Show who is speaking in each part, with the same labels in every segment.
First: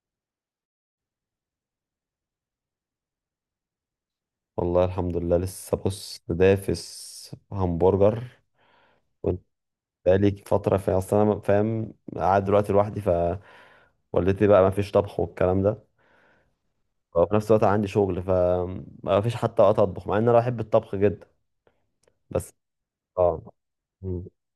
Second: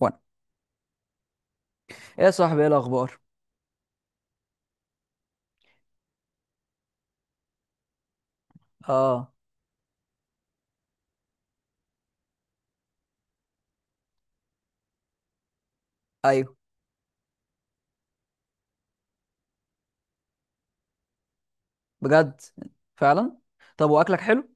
Speaker 1: وانا، ايه يا صاحبي، ايه الاخبار؟
Speaker 2: والله الحمد لله لسه بص دافس همبرجر.
Speaker 1: اه.
Speaker 2: كنت بقالي فترة في، أصل أنا فاهم، قاعد دلوقتي لوحدي فوالدتي بقى ما فيش طبخ والكلام ده.
Speaker 1: ايوه.
Speaker 2: وفي نفس الوقت عندي شغل فما فيش حتى وقت أطبخ مع إن أنا بحب الطبخ جدا
Speaker 1: بجد.
Speaker 2: بس.
Speaker 1: فعلا.
Speaker 2: آه.
Speaker 1: طب واكلك
Speaker 2: مم.
Speaker 1: حلو؟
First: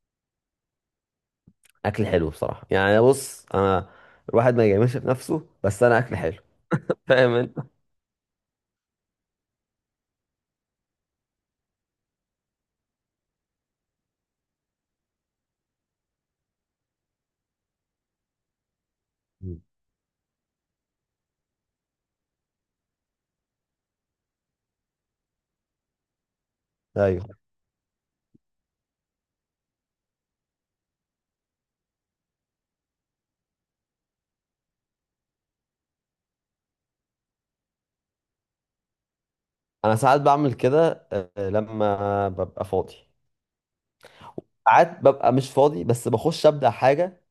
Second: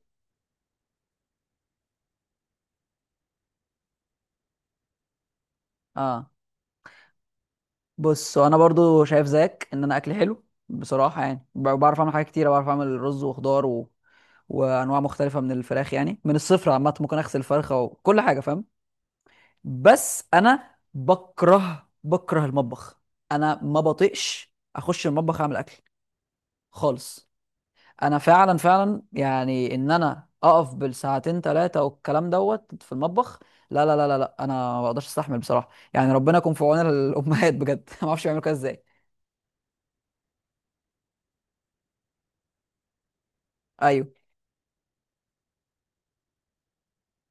Speaker 2: أكل حلو بصراحة، يعني بص أنا الواحد ما يجاملش في نفسه، بس أنا أكل
Speaker 1: اه.
Speaker 2: حلو. فاهم أنت؟
Speaker 1: بص، انا برضو شايف زيك ان انا اكلي حلو. بصراحه يعني بعرف اعمل حاجات كتيره، بعرف اعمل رز وخضار وانواع مختلفه من الفراخ. يعني من الصفر عامه، ممكن اغسل فرخه وكل حاجه، فاهم؟
Speaker 2: مم.
Speaker 1: بس انا بكره المطبخ. انا ما بطيقش اخش المطبخ اعمل اكل
Speaker 2: أيوه.
Speaker 1: خالص. انا فعلا يعني ان انا اقف بالساعتين ثلاثه والكلام دوت في المطبخ، لا لا لا لا لا، انا ما بقدرش استحمل بصراحه. يعني ربنا يكون في عون الامهات بجد ما اعرفش يعملوا كده ازاي.
Speaker 2: أنا ساعات بعمل كده آه، لما ببقى فاضي.
Speaker 1: ايوه.
Speaker 2: ساعات ببقى مش فاضي بس بخش أبدأ حاجة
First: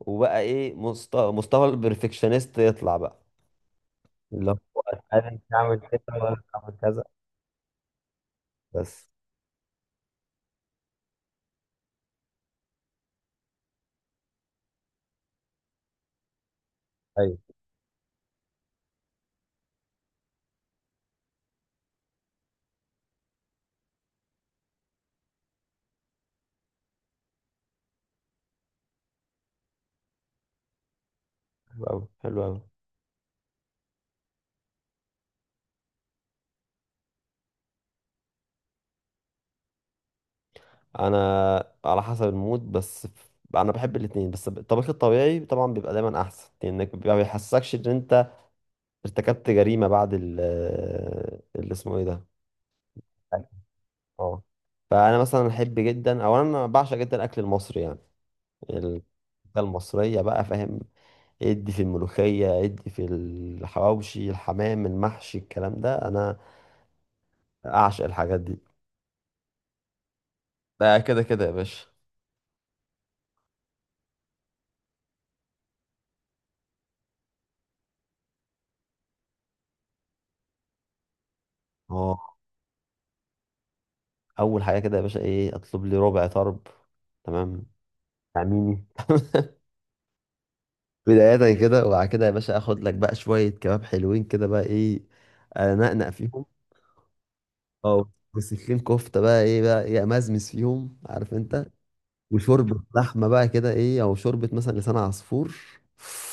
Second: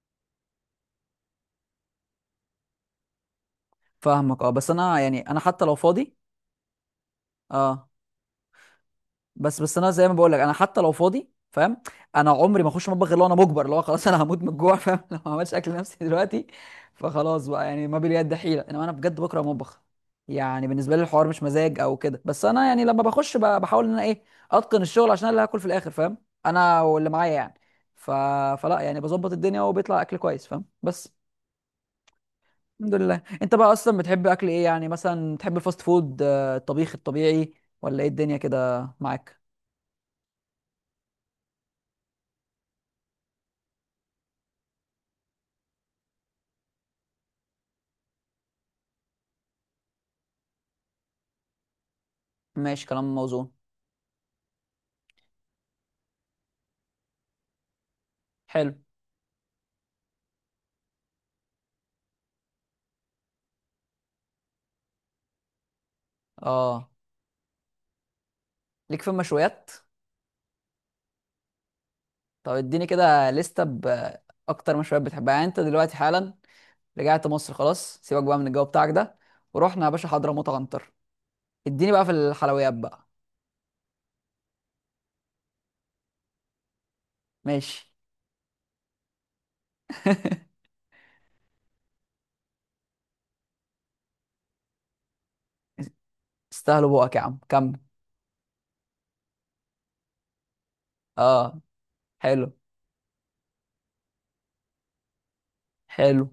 Speaker 2: وبقى ايه، مستوى البرفكشنست يطلع بقى.
Speaker 1: فاهمك. اه
Speaker 2: اللي
Speaker 1: بس
Speaker 2: هو
Speaker 1: انا يعني
Speaker 2: انا
Speaker 1: انا
Speaker 2: مش
Speaker 1: حتى لو
Speaker 2: هعمل كده
Speaker 1: فاضي.
Speaker 2: ولا هعمل كذا
Speaker 1: اه.
Speaker 2: بس.
Speaker 1: بس انا زي ما بقول لك، انا حتى لو فاضي، فاهم؟ انا عمري ما اخش مطبخ الا وانا مجبر، اللي هو خلاص انا هموت من الجوع، فاهم؟ لو ما عملتش اكل لنفسي دلوقتي.
Speaker 2: ايوه.
Speaker 1: فخلاص بقى، يعني ما باليد حيله، انما انا بجد بكره المطبخ. يعني بالنسبه لي الحوار مش مزاج او كده، بس انا يعني لما بخش بحاول ان انا ايه، اتقن الشغل عشان أنا اللي هاكل في الاخر، فاهم؟ انا واللي معايا يعني. ف... فلا يعني بظبط الدنيا وبيطلع اكل كويس، فاهم؟ بس
Speaker 2: حلو قوي حلو قوي.
Speaker 1: الحمد لله. انت بقى اصلا بتحب اكل ايه؟ يعني مثلا بتحب الفاست فود، الطبيخ الطبيعي، ولا ايه الدنيا كده معاك؟
Speaker 2: انا على حسب المود بس ف-، انا بحب الاثنين بس الطبيخ الطبيعي طبعا بيبقى دايما احسن، لانك ما بيحسكش ان انت ارتكبت جريمه بعد ال، اللي اسمه ايه ده.
Speaker 1: ماشي، كلام
Speaker 2: أيوة.
Speaker 1: موزون.
Speaker 2: اه. فانا مثلا احب جدا او انا بعشق جدا الاكل المصري، يعني
Speaker 1: حلو.
Speaker 2: الأكلة المصريه بقى فاهم. ادي في الملوخية، ادي في الحواوشي، الحمام المحشي، الكلام ده انا
Speaker 1: اه،
Speaker 2: اعشق الحاجات دي.
Speaker 1: ليك في المشويات؟
Speaker 2: ده كده كده يا باشا.
Speaker 1: طب اديني كده لستة بأكتر مشويات بتحبها. يعني انت دلوقتي حالا رجعت مصر خلاص، سيبك بقى من الجو بتاعك ده، ورحنا يا باشا حضرموت عنتر. اديني بقى في
Speaker 2: اه،
Speaker 1: الحلويات بقى.
Speaker 2: اول حاجة كده يا باشا ايه، اطلب لي ربع طرب تمام،
Speaker 1: ماشي.
Speaker 2: تعميني. بداية كده، وبعد كده يا باشا اخد لك بقى شوية كباب حلوين كده بقى ايه، انقنق فيهم.
Speaker 1: استاهلوا بقك يا عم، كمل.
Speaker 2: اه، وسكين كفتة بقى ايه بقى ايه، امزمز فيهم عارف
Speaker 1: اه.
Speaker 2: انت.
Speaker 1: حلو.
Speaker 2: وشوربة لحمة بقى كده ايه، او شوربة مثلا لسان عصفور.
Speaker 1: حلو.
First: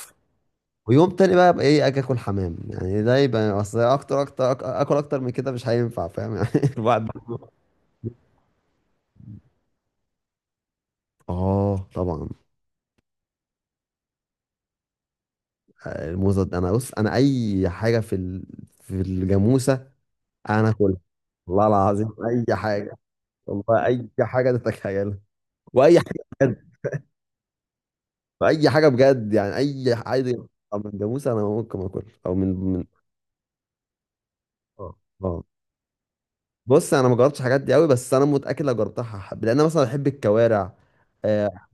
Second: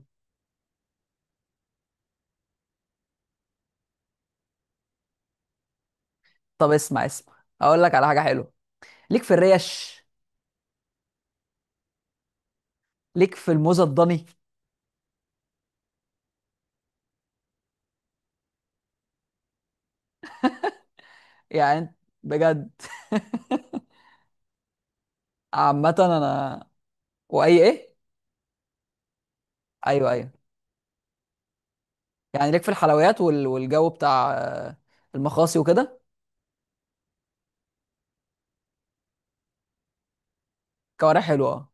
Speaker 2: ويوم تاني بقى ابقى ايه، اجي اكل حمام. يعني ده يبقى اصل، اكتر اكتر أك- اكل اكتر من كده مش هينفع فاهم يعني.
Speaker 1: طب اسمع
Speaker 2: الواحد.
Speaker 1: اسمع، اقول لك على حاجة حلوة. ليك في الريش؟
Speaker 2: اه طبعا.
Speaker 1: ليك في الموزة الضني؟
Speaker 2: الموزة دي-، انا بص انا اي حاجة في ال...، في الجاموسة انا اكلها، والله
Speaker 1: يعني انت،
Speaker 2: العظيم. اي
Speaker 1: بجد؟
Speaker 2: حاجة، والله اي حاجة تتخيلها،
Speaker 1: عامة
Speaker 2: واي حاجة
Speaker 1: انا،
Speaker 2: بجد،
Speaker 1: واي ايه؟
Speaker 2: اي حاجة بجد يعني اي
Speaker 1: ايوه، ايوه.
Speaker 2: حاجة. من جاموسة انا ممكن اكل او
Speaker 1: يعني
Speaker 2: من
Speaker 1: ليك في
Speaker 2: من
Speaker 1: الحلويات والجو بتاع،
Speaker 2: اه. آه.
Speaker 1: المخاصي وكده؟
Speaker 2: بص انا ما جربتش الحاجات دي قوي، بس انا متأكد لو جربتها هحب، لان انا مثلا بحب الكوارع.
Speaker 1: كوارع
Speaker 2: اه.
Speaker 1: حلوه، اه.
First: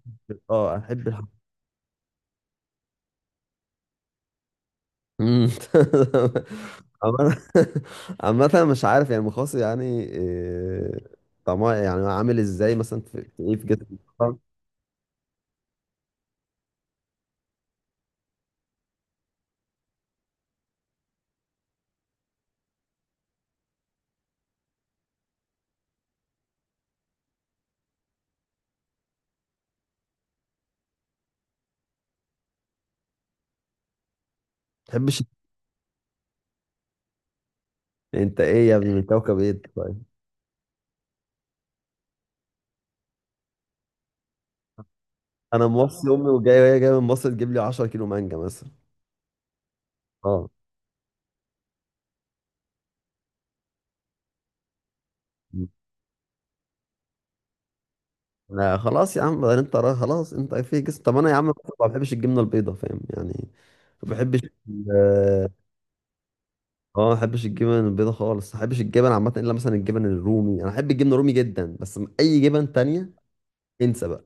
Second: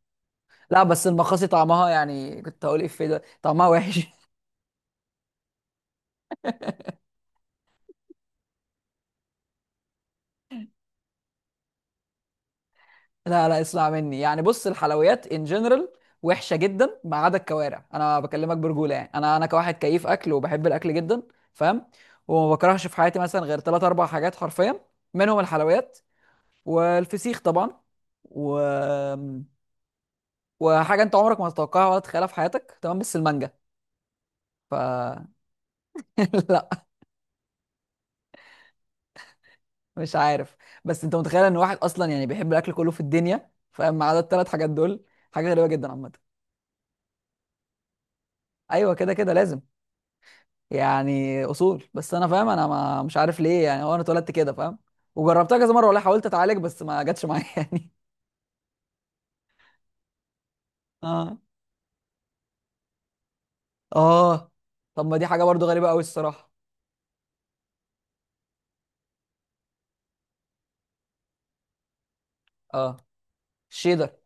Speaker 2: اه
Speaker 1: لا بس
Speaker 2: احب الحاجات.
Speaker 1: المخاصي طعمها، يعني كنت هقول ايه في ده، طعمها وحش
Speaker 2: مم. عامة، عامة مش عارف يعني المخاص يعني إيه، طعمها يعني عامل ازاي مثلا، في في
Speaker 1: لا
Speaker 2: ايه
Speaker 1: لا،
Speaker 2: في جسم،
Speaker 1: اسمع مني
Speaker 2: ما
Speaker 1: يعني. بص، الحلويات ان جنرال وحشه جدا ما عدا الكوارع. انا بكلمك برجوله، يعني انا كواحد كيف اكل، وبحب الاكل جدا، فاهم؟ وما بكرهش في حياتي مثلا غير ثلاث اربع حاجات حرفيا. منهم الحلويات، والفسيخ طبعا، و... وحاجه انت عمرك ما تتوقعها ولا تتخيلها في حياتك، تمام؟ بس المانجا. ف
Speaker 2: تحبش.
Speaker 1: لا.
Speaker 2: انت ايه يا ابني، من كوكب ايه أنت طيب؟
Speaker 1: مش عارف. بس انت متخيل ان واحد اصلا يعني بيحب الاكل كله في الدنيا، فما عدا الثلاث حاجات دول؟ حاجه غريبه
Speaker 2: انا
Speaker 1: جدا
Speaker 2: موصي
Speaker 1: عامه.
Speaker 2: امي وجاي وهي جايه من مصر تجيب لي 10 كيلو مانجا مثلا.
Speaker 1: ايوه كده، كده لازم.
Speaker 2: اه.
Speaker 1: يعني اصول، بس انا فاهم انا ما مش عارف ليه، يعني هو انا اتولدت كده، فاهم؟ وجربتها كذا مره، والله حاولت اتعالج بس ما جاتش معايا يعني.
Speaker 2: لا خلاص يا عم بعدين، انت را- خلاص انت في جسم. طب انا يا
Speaker 1: اه.
Speaker 2: عم ما بحبش الجبنه البيضاء فاهم يعني، ما بحبش
Speaker 1: اه. طب ما دي حاجه
Speaker 2: ال-.
Speaker 1: برضو غريبه قوي الصراحه.
Speaker 2: اه ما بحبش الجبن البيضاء خالص، ما بحبش الجبن عامه، الا مثلا الجبن الرومي، انا احب الجبن الرومي جدا، بس اي جبن
Speaker 1: اه،
Speaker 2: تانية انسى
Speaker 1: الشيدر.
Speaker 2: بقى.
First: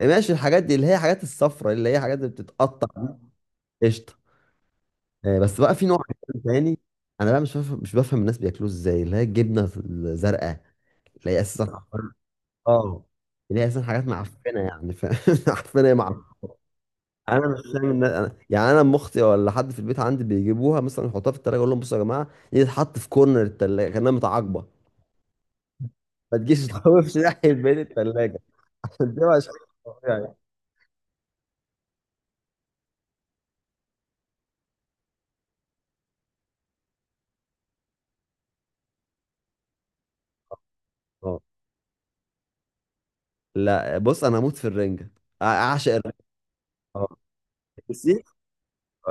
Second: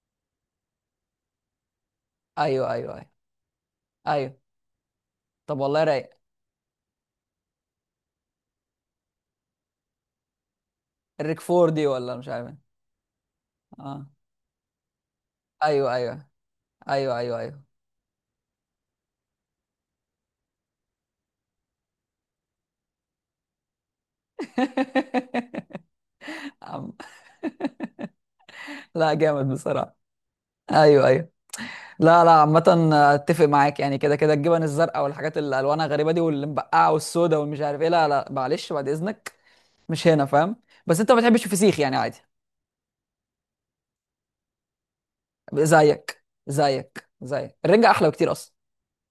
Speaker 2: يعني ماشي الحاجات دي اللي هي حاجات الصفرة اللي هي حاجات اللي
Speaker 1: ايوه
Speaker 2: بتتقطع،
Speaker 1: ايوه ايوه
Speaker 2: قشطة.
Speaker 1: ايوه.
Speaker 2: آه،
Speaker 1: طب
Speaker 2: بس بقى
Speaker 1: والله
Speaker 2: في نوع
Speaker 1: رايق.
Speaker 2: عجيب تاني، انا بقى مش بفهم الناس بياكلوه ازاي، اللي هي الجبنة الزرقاء، اللي
Speaker 1: الريك
Speaker 2: هي اساسا
Speaker 1: فور دي
Speaker 2: حوار-.
Speaker 1: ولا مش عارف ايه.
Speaker 2: اه. اللي هي اساسا حاجات
Speaker 1: اه.
Speaker 2: معفنة يعني ف... معفنة يا
Speaker 1: ايوه ايوه
Speaker 2: معفنة.
Speaker 1: ايوه ايوه
Speaker 2: انا مش
Speaker 1: ايوه
Speaker 2: فاهم الناس أنا... يعني انا ام اختي ولا حد في البيت عندي بيجيبوها مثلا يحطوها في التلاجة، اقول لهم بصوا يا جماعة دي تتحط في كورنر التلاجة كأنها متعاقبة، ما تجيش
Speaker 1: عم-
Speaker 2: تخوفش ناحية بين التلاجة،
Speaker 1: لا،
Speaker 2: عشان دي
Speaker 1: جامد
Speaker 2: مش
Speaker 1: بصراحه.
Speaker 2: طبيعي.
Speaker 1: ايوه ايوه. لا لا، عامة اتفق معاك. يعني كده كده الجبن الزرقاء والحاجات اللي الوانها غريبة دي، والمبقعة والسودا والمش عارف ايه، لا لا، معلش، بعد اذنك، مش هنا، فاهم؟ بس انت ما
Speaker 2: اه.
Speaker 1: بتحبش الفسيخ يعني، عادي.
Speaker 2: لا بص انا هموت في الرنجة، أع- اعشق الرنجة.
Speaker 1: زيك زيك
Speaker 2: آه.
Speaker 1: زيك، الرنجة
Speaker 2: في
Speaker 1: احلى بكتير
Speaker 2: السيخ،
Speaker 1: اصلا.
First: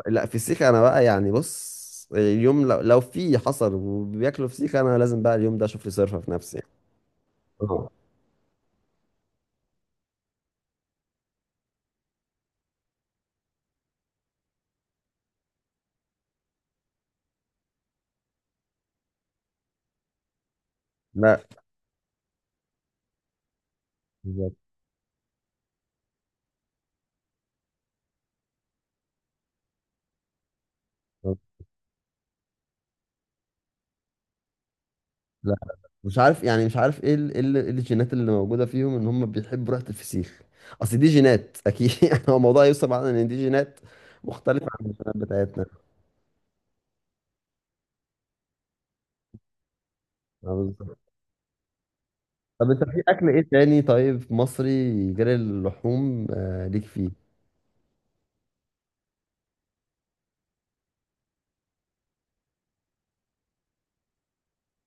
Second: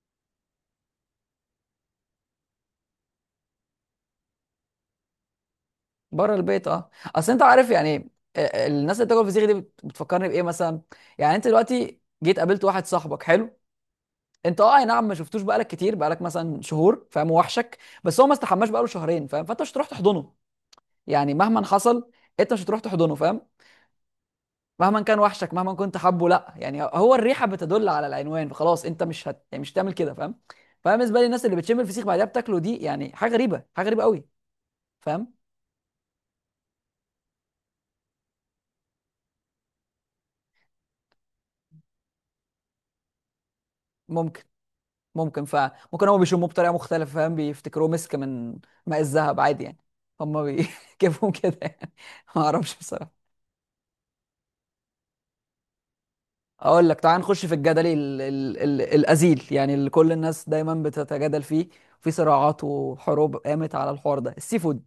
Speaker 2: لا في السيخ انا بقى يعني بص، اليوم لو، لو في حصل وبياكلوا فسيخ انا لازم بقى اليوم ده اشوف لي صرفه في
Speaker 1: بره
Speaker 2: نفسي
Speaker 1: البيت
Speaker 2: يعني.
Speaker 1: اه. اصل انت عارف
Speaker 2: آه.
Speaker 1: يعني، الناس اللي بتاكل فسيخ دي بتفكرني بايه مثلا؟ يعني انت دلوقتي جيت قابلت واحد صاحبك حلو، انت اه اي نعم، ما شفتوش بقالك كتير، بقالك مثلا شهور، فاهم؟ وحشك. بس هو ما استحماش بقاله شهرين، فاهم؟ فانت مش هتروح تحضنه، يعني
Speaker 2: لا.
Speaker 1: مهما حصل انت مش هتروح تحضنه، فاهم؟
Speaker 2: بالظبط.
Speaker 1: مهما كان وحشك، مهما كنت حبه، لا، يعني هو الريحه بتدل على العنوان، فخلاص انت مش هت... يعني مش هتعمل كده، فاهم؟ فانا بالنسبه لي
Speaker 2: آه.
Speaker 1: الناس اللي بتشم الفسيخ بعدها بتاكله دي، يعني حاجه غريبه، حاجه غريبه قوي، فاهم؟
Speaker 2: لا مش عارف يعني مش عارف ايه ال- ايه ال- إيه الجينات اللي موجوده فيهم ان هم بيحبوا ريحه الفسيخ، اصل دي جينات اكيد. يعني هو الموضوع يوصل معانا ان دي جينات
Speaker 1: ممكن.
Speaker 2: مختلفه عن الجينات
Speaker 1: ممكن.
Speaker 2: بتاعتنا.
Speaker 1: فممكن هم بيشموه بطريقه مختلفه، فاهم؟ بيفتكروه مسك من ماء الذهب عادي يعني، هم
Speaker 2: آه، بالظبط.
Speaker 1: بيجيبهم كده يعني. ما
Speaker 2: طب
Speaker 1: اعرفش
Speaker 2: انت في
Speaker 1: بصراحه.
Speaker 2: اكل ايه تاني طيب مصري غير اللحوم؟ آه ليك
Speaker 1: اقول لك، تعال
Speaker 2: فيه.
Speaker 1: نخش في الجدل ال الازيل، يعني اللي كل الناس دايما بتتجادل فيه، في صراعات وحروب قامت على الحوار ده، السي فود.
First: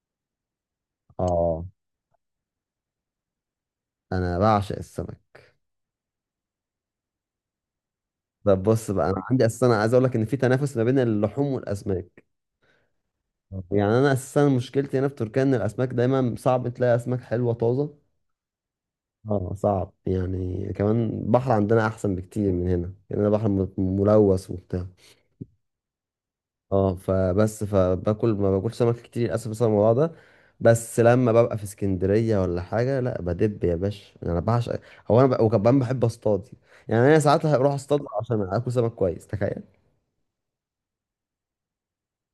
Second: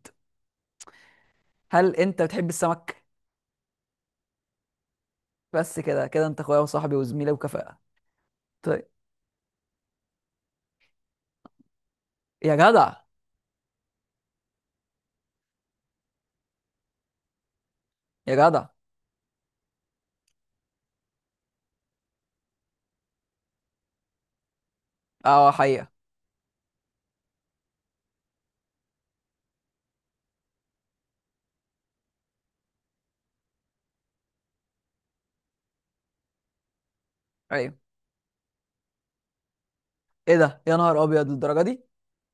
Speaker 2: اه
Speaker 1: هل انت بتحب السمك؟
Speaker 2: انا بعشق السمك.
Speaker 1: بس كده كده انت اخويا وصاحبي وزميلي وكفاءة.
Speaker 2: طب
Speaker 1: طيب.
Speaker 2: بص بقى انا عندي اساسا، أنا عايز اقول لك ان في تنافس ما بين اللحوم والاسماك.
Speaker 1: يا جدع.
Speaker 2: اه يعني انا اساسا مشكلتي هنا في تركيا ان الاسماك دايما صعب تلاقي اسماك حلوه طازه.
Speaker 1: يا جدع.
Speaker 2: اه صعب يعني، كمان البحر عندنا احسن بكتير من هنا، يعني انا بحر م- ملوث وبتاع.
Speaker 1: اه، حقيقة.
Speaker 2: اه فبس فباكل ما باكلش سمك كتير للاسف بسبب الموضوع ده. بس لما ببقى في اسكندريه ولا حاجه، لا بدب يا باشا انا بعشق. هو انا ب... وكمان بحب اصطاد، يعني انا ساعات
Speaker 1: ايوه.
Speaker 2: هروح اصطاد عشان اكل سمك كويس تخيل.
Speaker 1: ايه ده، يا نهار ابيض، للدرجة دي؟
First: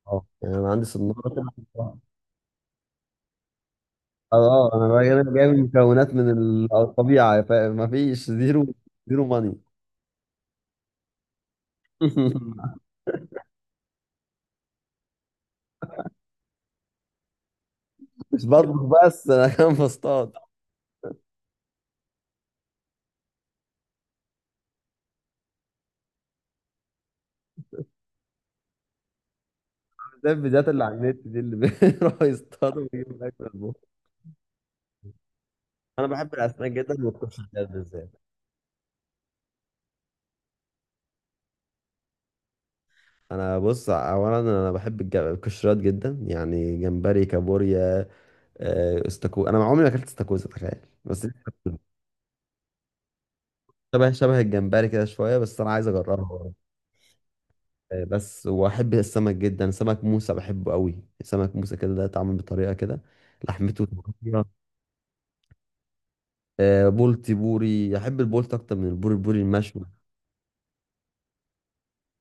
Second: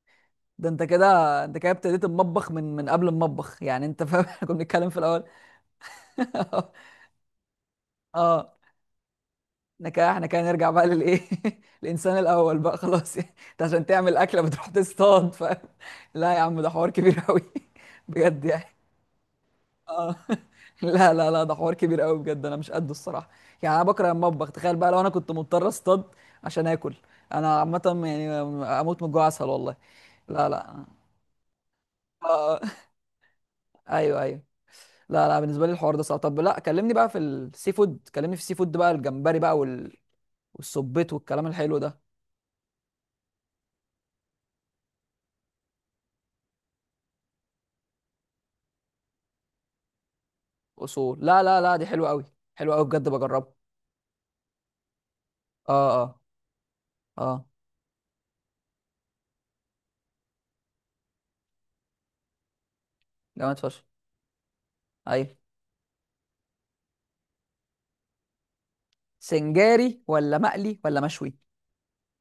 Speaker 2: اه يعني
Speaker 1: ده
Speaker 2: انا
Speaker 1: انت
Speaker 2: عندي
Speaker 1: كده،
Speaker 2: صناره كده.
Speaker 1: انت كده ابتديت المطبخ من قبل المطبخ يعني، انت فاهم؟
Speaker 2: اه.
Speaker 1: إحنا كنا
Speaker 2: آه، انا
Speaker 1: بنتكلم في
Speaker 2: بقى-،
Speaker 1: الاول.
Speaker 2: انا جايب مكونات من ال- الطبيعه فما فيش
Speaker 1: اه.
Speaker 2: زيرو زيرو ماني.
Speaker 1: احنا كده، نرجع بقى للايه، الانسان الاول بقى خلاص يعني انت عشان تعمل اكله بتروح تصطاد، فاهم؟ لا يا عم، ده حوار كبير قوي بجد
Speaker 2: مش
Speaker 1: يعني.
Speaker 2: بطبخ بس انا كمان
Speaker 1: اه.
Speaker 2: بصطاد.
Speaker 1: لا لا لا، ده حوار كبير قوي بجد، انا مش قده الصراحه. يعني انا بكره المطبخ، تخيل بقى لو انا كنت مضطر اصطاد عشان اكل. انا عامه يعني اموت من الجوع اسهل، والله.
Speaker 2: زي
Speaker 1: لا
Speaker 2: الفيديوهات اللي
Speaker 1: لا.
Speaker 2: على النت دي اللي بيروحوا
Speaker 1: اه.
Speaker 2: يصطادوا ويجيبوا الاكل يطبخوا.
Speaker 1: ايوه ايوه. لا لا، بالنسبه لي الحوار ده
Speaker 2: انا
Speaker 1: صعب.
Speaker 2: بحب
Speaker 1: طب لا
Speaker 2: الاسماك
Speaker 1: كلمني
Speaker 2: جدا
Speaker 1: بقى في
Speaker 2: والقشريات
Speaker 1: السي فود،
Speaker 2: بالذات.
Speaker 1: كلمني في السي فود بقى، الجمبري بقى والسبيط والكلام الحلو ده.
Speaker 2: انا بص اولا انا بحب الج- القشريات جدا، يعني جمبري كابوريا. آه، استاكوزا انا عمري ما اكلت استاكوزا تخيل
Speaker 1: اصول،
Speaker 2: بس،
Speaker 1: لا لا لا، دي حلوه قوي، حلوه قوي بجد، بجربها.
Speaker 2: شبه الجمبري كده شويه بس انا
Speaker 1: اه.
Speaker 2: عايز
Speaker 1: اه.
Speaker 2: اجربها.
Speaker 1: اه.
Speaker 2: آه، بس واحب السمك جدا، سمك موسى بحبه قوي، سمك موسى كده ده اتعمل بطريقه كده
Speaker 1: جامد فشخ.
Speaker 2: لحمته طرية.
Speaker 1: ايوه.
Speaker 2: آه، بولتي بوري احب البولت اكتر من البوري، البوري المشوي.
Speaker 1: سنجاري ولا مقلي ولا مشوي؟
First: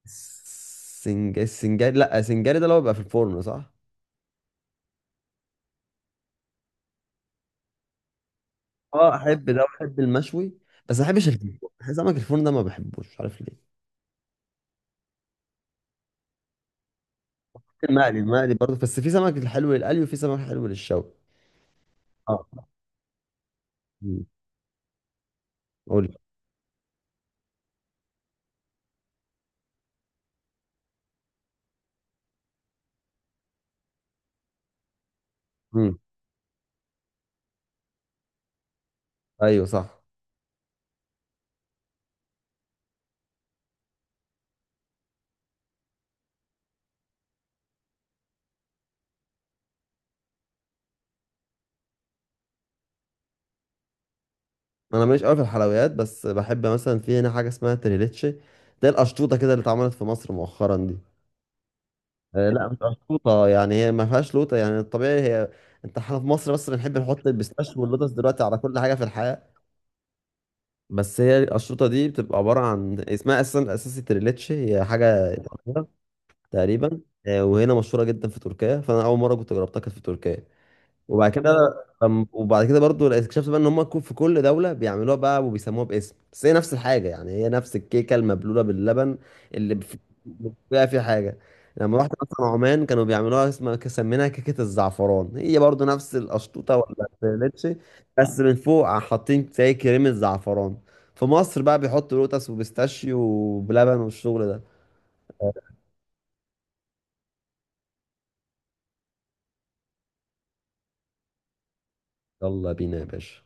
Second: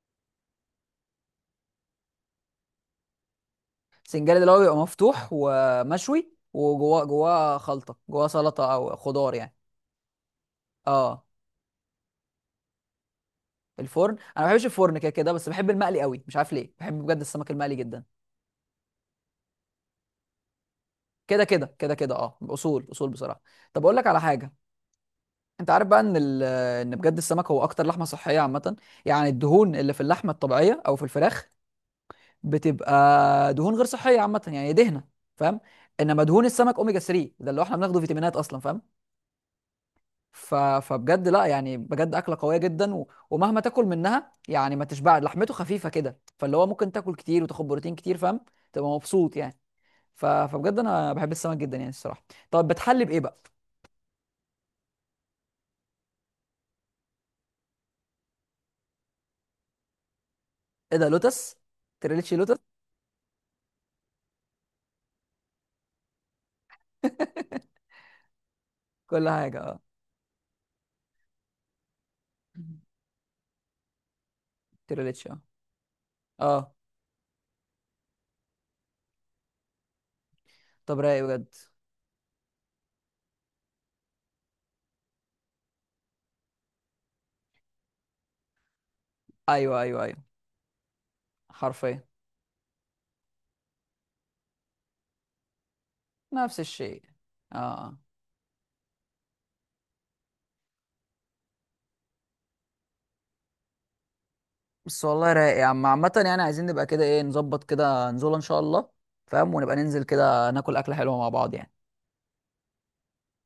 Speaker 2: السنج... السنجاري، لا السنجاري ده اللي هو بيبقى في الفرن صح.
Speaker 1: سنجاري ده اللي هو بيبقى مفتوح ومشوي، وجواه خلطه، جواه سلطه او
Speaker 2: اه
Speaker 1: خضار
Speaker 2: احب
Speaker 1: يعني.
Speaker 2: ده واحب المشوي، بس ما
Speaker 1: اه.
Speaker 2: بحبش الفرن، سمك الفرن ده ما بحبوش مش عارف ليه.
Speaker 1: الفرن انا ما بحبش الفرن كده كده، بس بحب المقلي قوي، مش عارف ليه، بحب بجد السمك المقلي جدا.
Speaker 2: المقلي، المقلي برضه، بس في سمك الحلو للقلي وفي سمك حلو للشوي.
Speaker 1: كده كده اه،
Speaker 2: اه.
Speaker 1: اصول بصراحه. طب اقول لك على
Speaker 2: مم.
Speaker 1: حاجه، انت عارف بقى ان
Speaker 2: قول.
Speaker 1: ان بجد السمك هو اكتر لحمه صحيه عامه؟ يعني الدهون اللي في اللحمه الطبيعيه او في الفراخ بتبقى دهون غير صحيه عامه، يعني دهنه، فاهم؟
Speaker 2: مم.
Speaker 1: انما دهون السمك، اوميجا 3 ده اللي هو احنا بناخده فيتامينات اصلا، فاهم؟
Speaker 2: ايوه صح.
Speaker 1: فبجد لا، يعني بجد اكله قويه جدا، ومهما تاكل منها يعني ما تشبع، لحمته خفيفه كده، فاللي هو ممكن تاكل كتير وتاخد بروتين كتير، فاهم؟ تبقى مبسوط يعني. فبجد انا بحب السمك جدا يعني الصراحه. طب بتحلي بايه بقى؟
Speaker 2: انا ماليش قوي في الحلويات، بس بحب مثلا في هنا حاجه اسمها تريليتشي، ده القشطوطه كده اللي اتعملت في مصر مؤخرا دي.
Speaker 1: ايه ده، لوتس؟ تريليتشي
Speaker 2: آه،
Speaker 1: لوتس؟
Speaker 2: لا مش قشطوطه يعني هي ما فيهاش لوطه يعني الطبيعي هي. انت احنا في مصر بس بنحب نحط البيستاشيو واللوتس دلوقتي على كل حاجه في
Speaker 1: كل
Speaker 2: الحياه.
Speaker 1: حاجه، اه.
Speaker 2: بس هي القشطوطه دي بتبقى عباره عن، اسمها اساسا اساسي تريليتشي، هي
Speaker 1: تريليتشي،
Speaker 2: حاجه
Speaker 1: اه.
Speaker 2: إيطالية
Speaker 1: اه.
Speaker 2: تقريبا. آه، وهنا مشهوره جدا في تركيا، فانا اول مره كنت جربتها كانت في تركيا.
Speaker 1: طب رايق
Speaker 2: وبعد
Speaker 1: بجد.
Speaker 2: كده، أم- وبعد كده برضو اكتشفت بقى ان هم كو-، في كل دوله بيعملوها بقى وبيسموها باسم، بس هي نفس الحاجه، يعني هي نفس الكيكه المبلوله باللبن اللي
Speaker 1: ايوه
Speaker 2: بف-
Speaker 1: ايوه ايوه،
Speaker 2: بيبقى فيها حاجه. لما
Speaker 1: حرفيا،
Speaker 2: رحت مثلا عمان كانوا بيعملوها اسمها سميناها كيكه الزعفران، هي برضو نفس
Speaker 1: نفس
Speaker 2: القشطوطه
Speaker 1: الشيء.
Speaker 2: ولا الفيليتشي،
Speaker 1: اه.
Speaker 2: بس من فوق حاطين زي كريمه زعفران. في مصر بقى بيحطوا لوتس وبيستاشيو وبلبن والشغل ده.
Speaker 1: بس والله رايق يا عم عامة، يعني عايزين نبقى كده ايه، نظبط كده نزوله ان شاء الله، فاهم؟ ونبقى ننزل كده ناكل اكلة حلوة مع بعض يعني.
Speaker 2: يلا بينا يا باشا.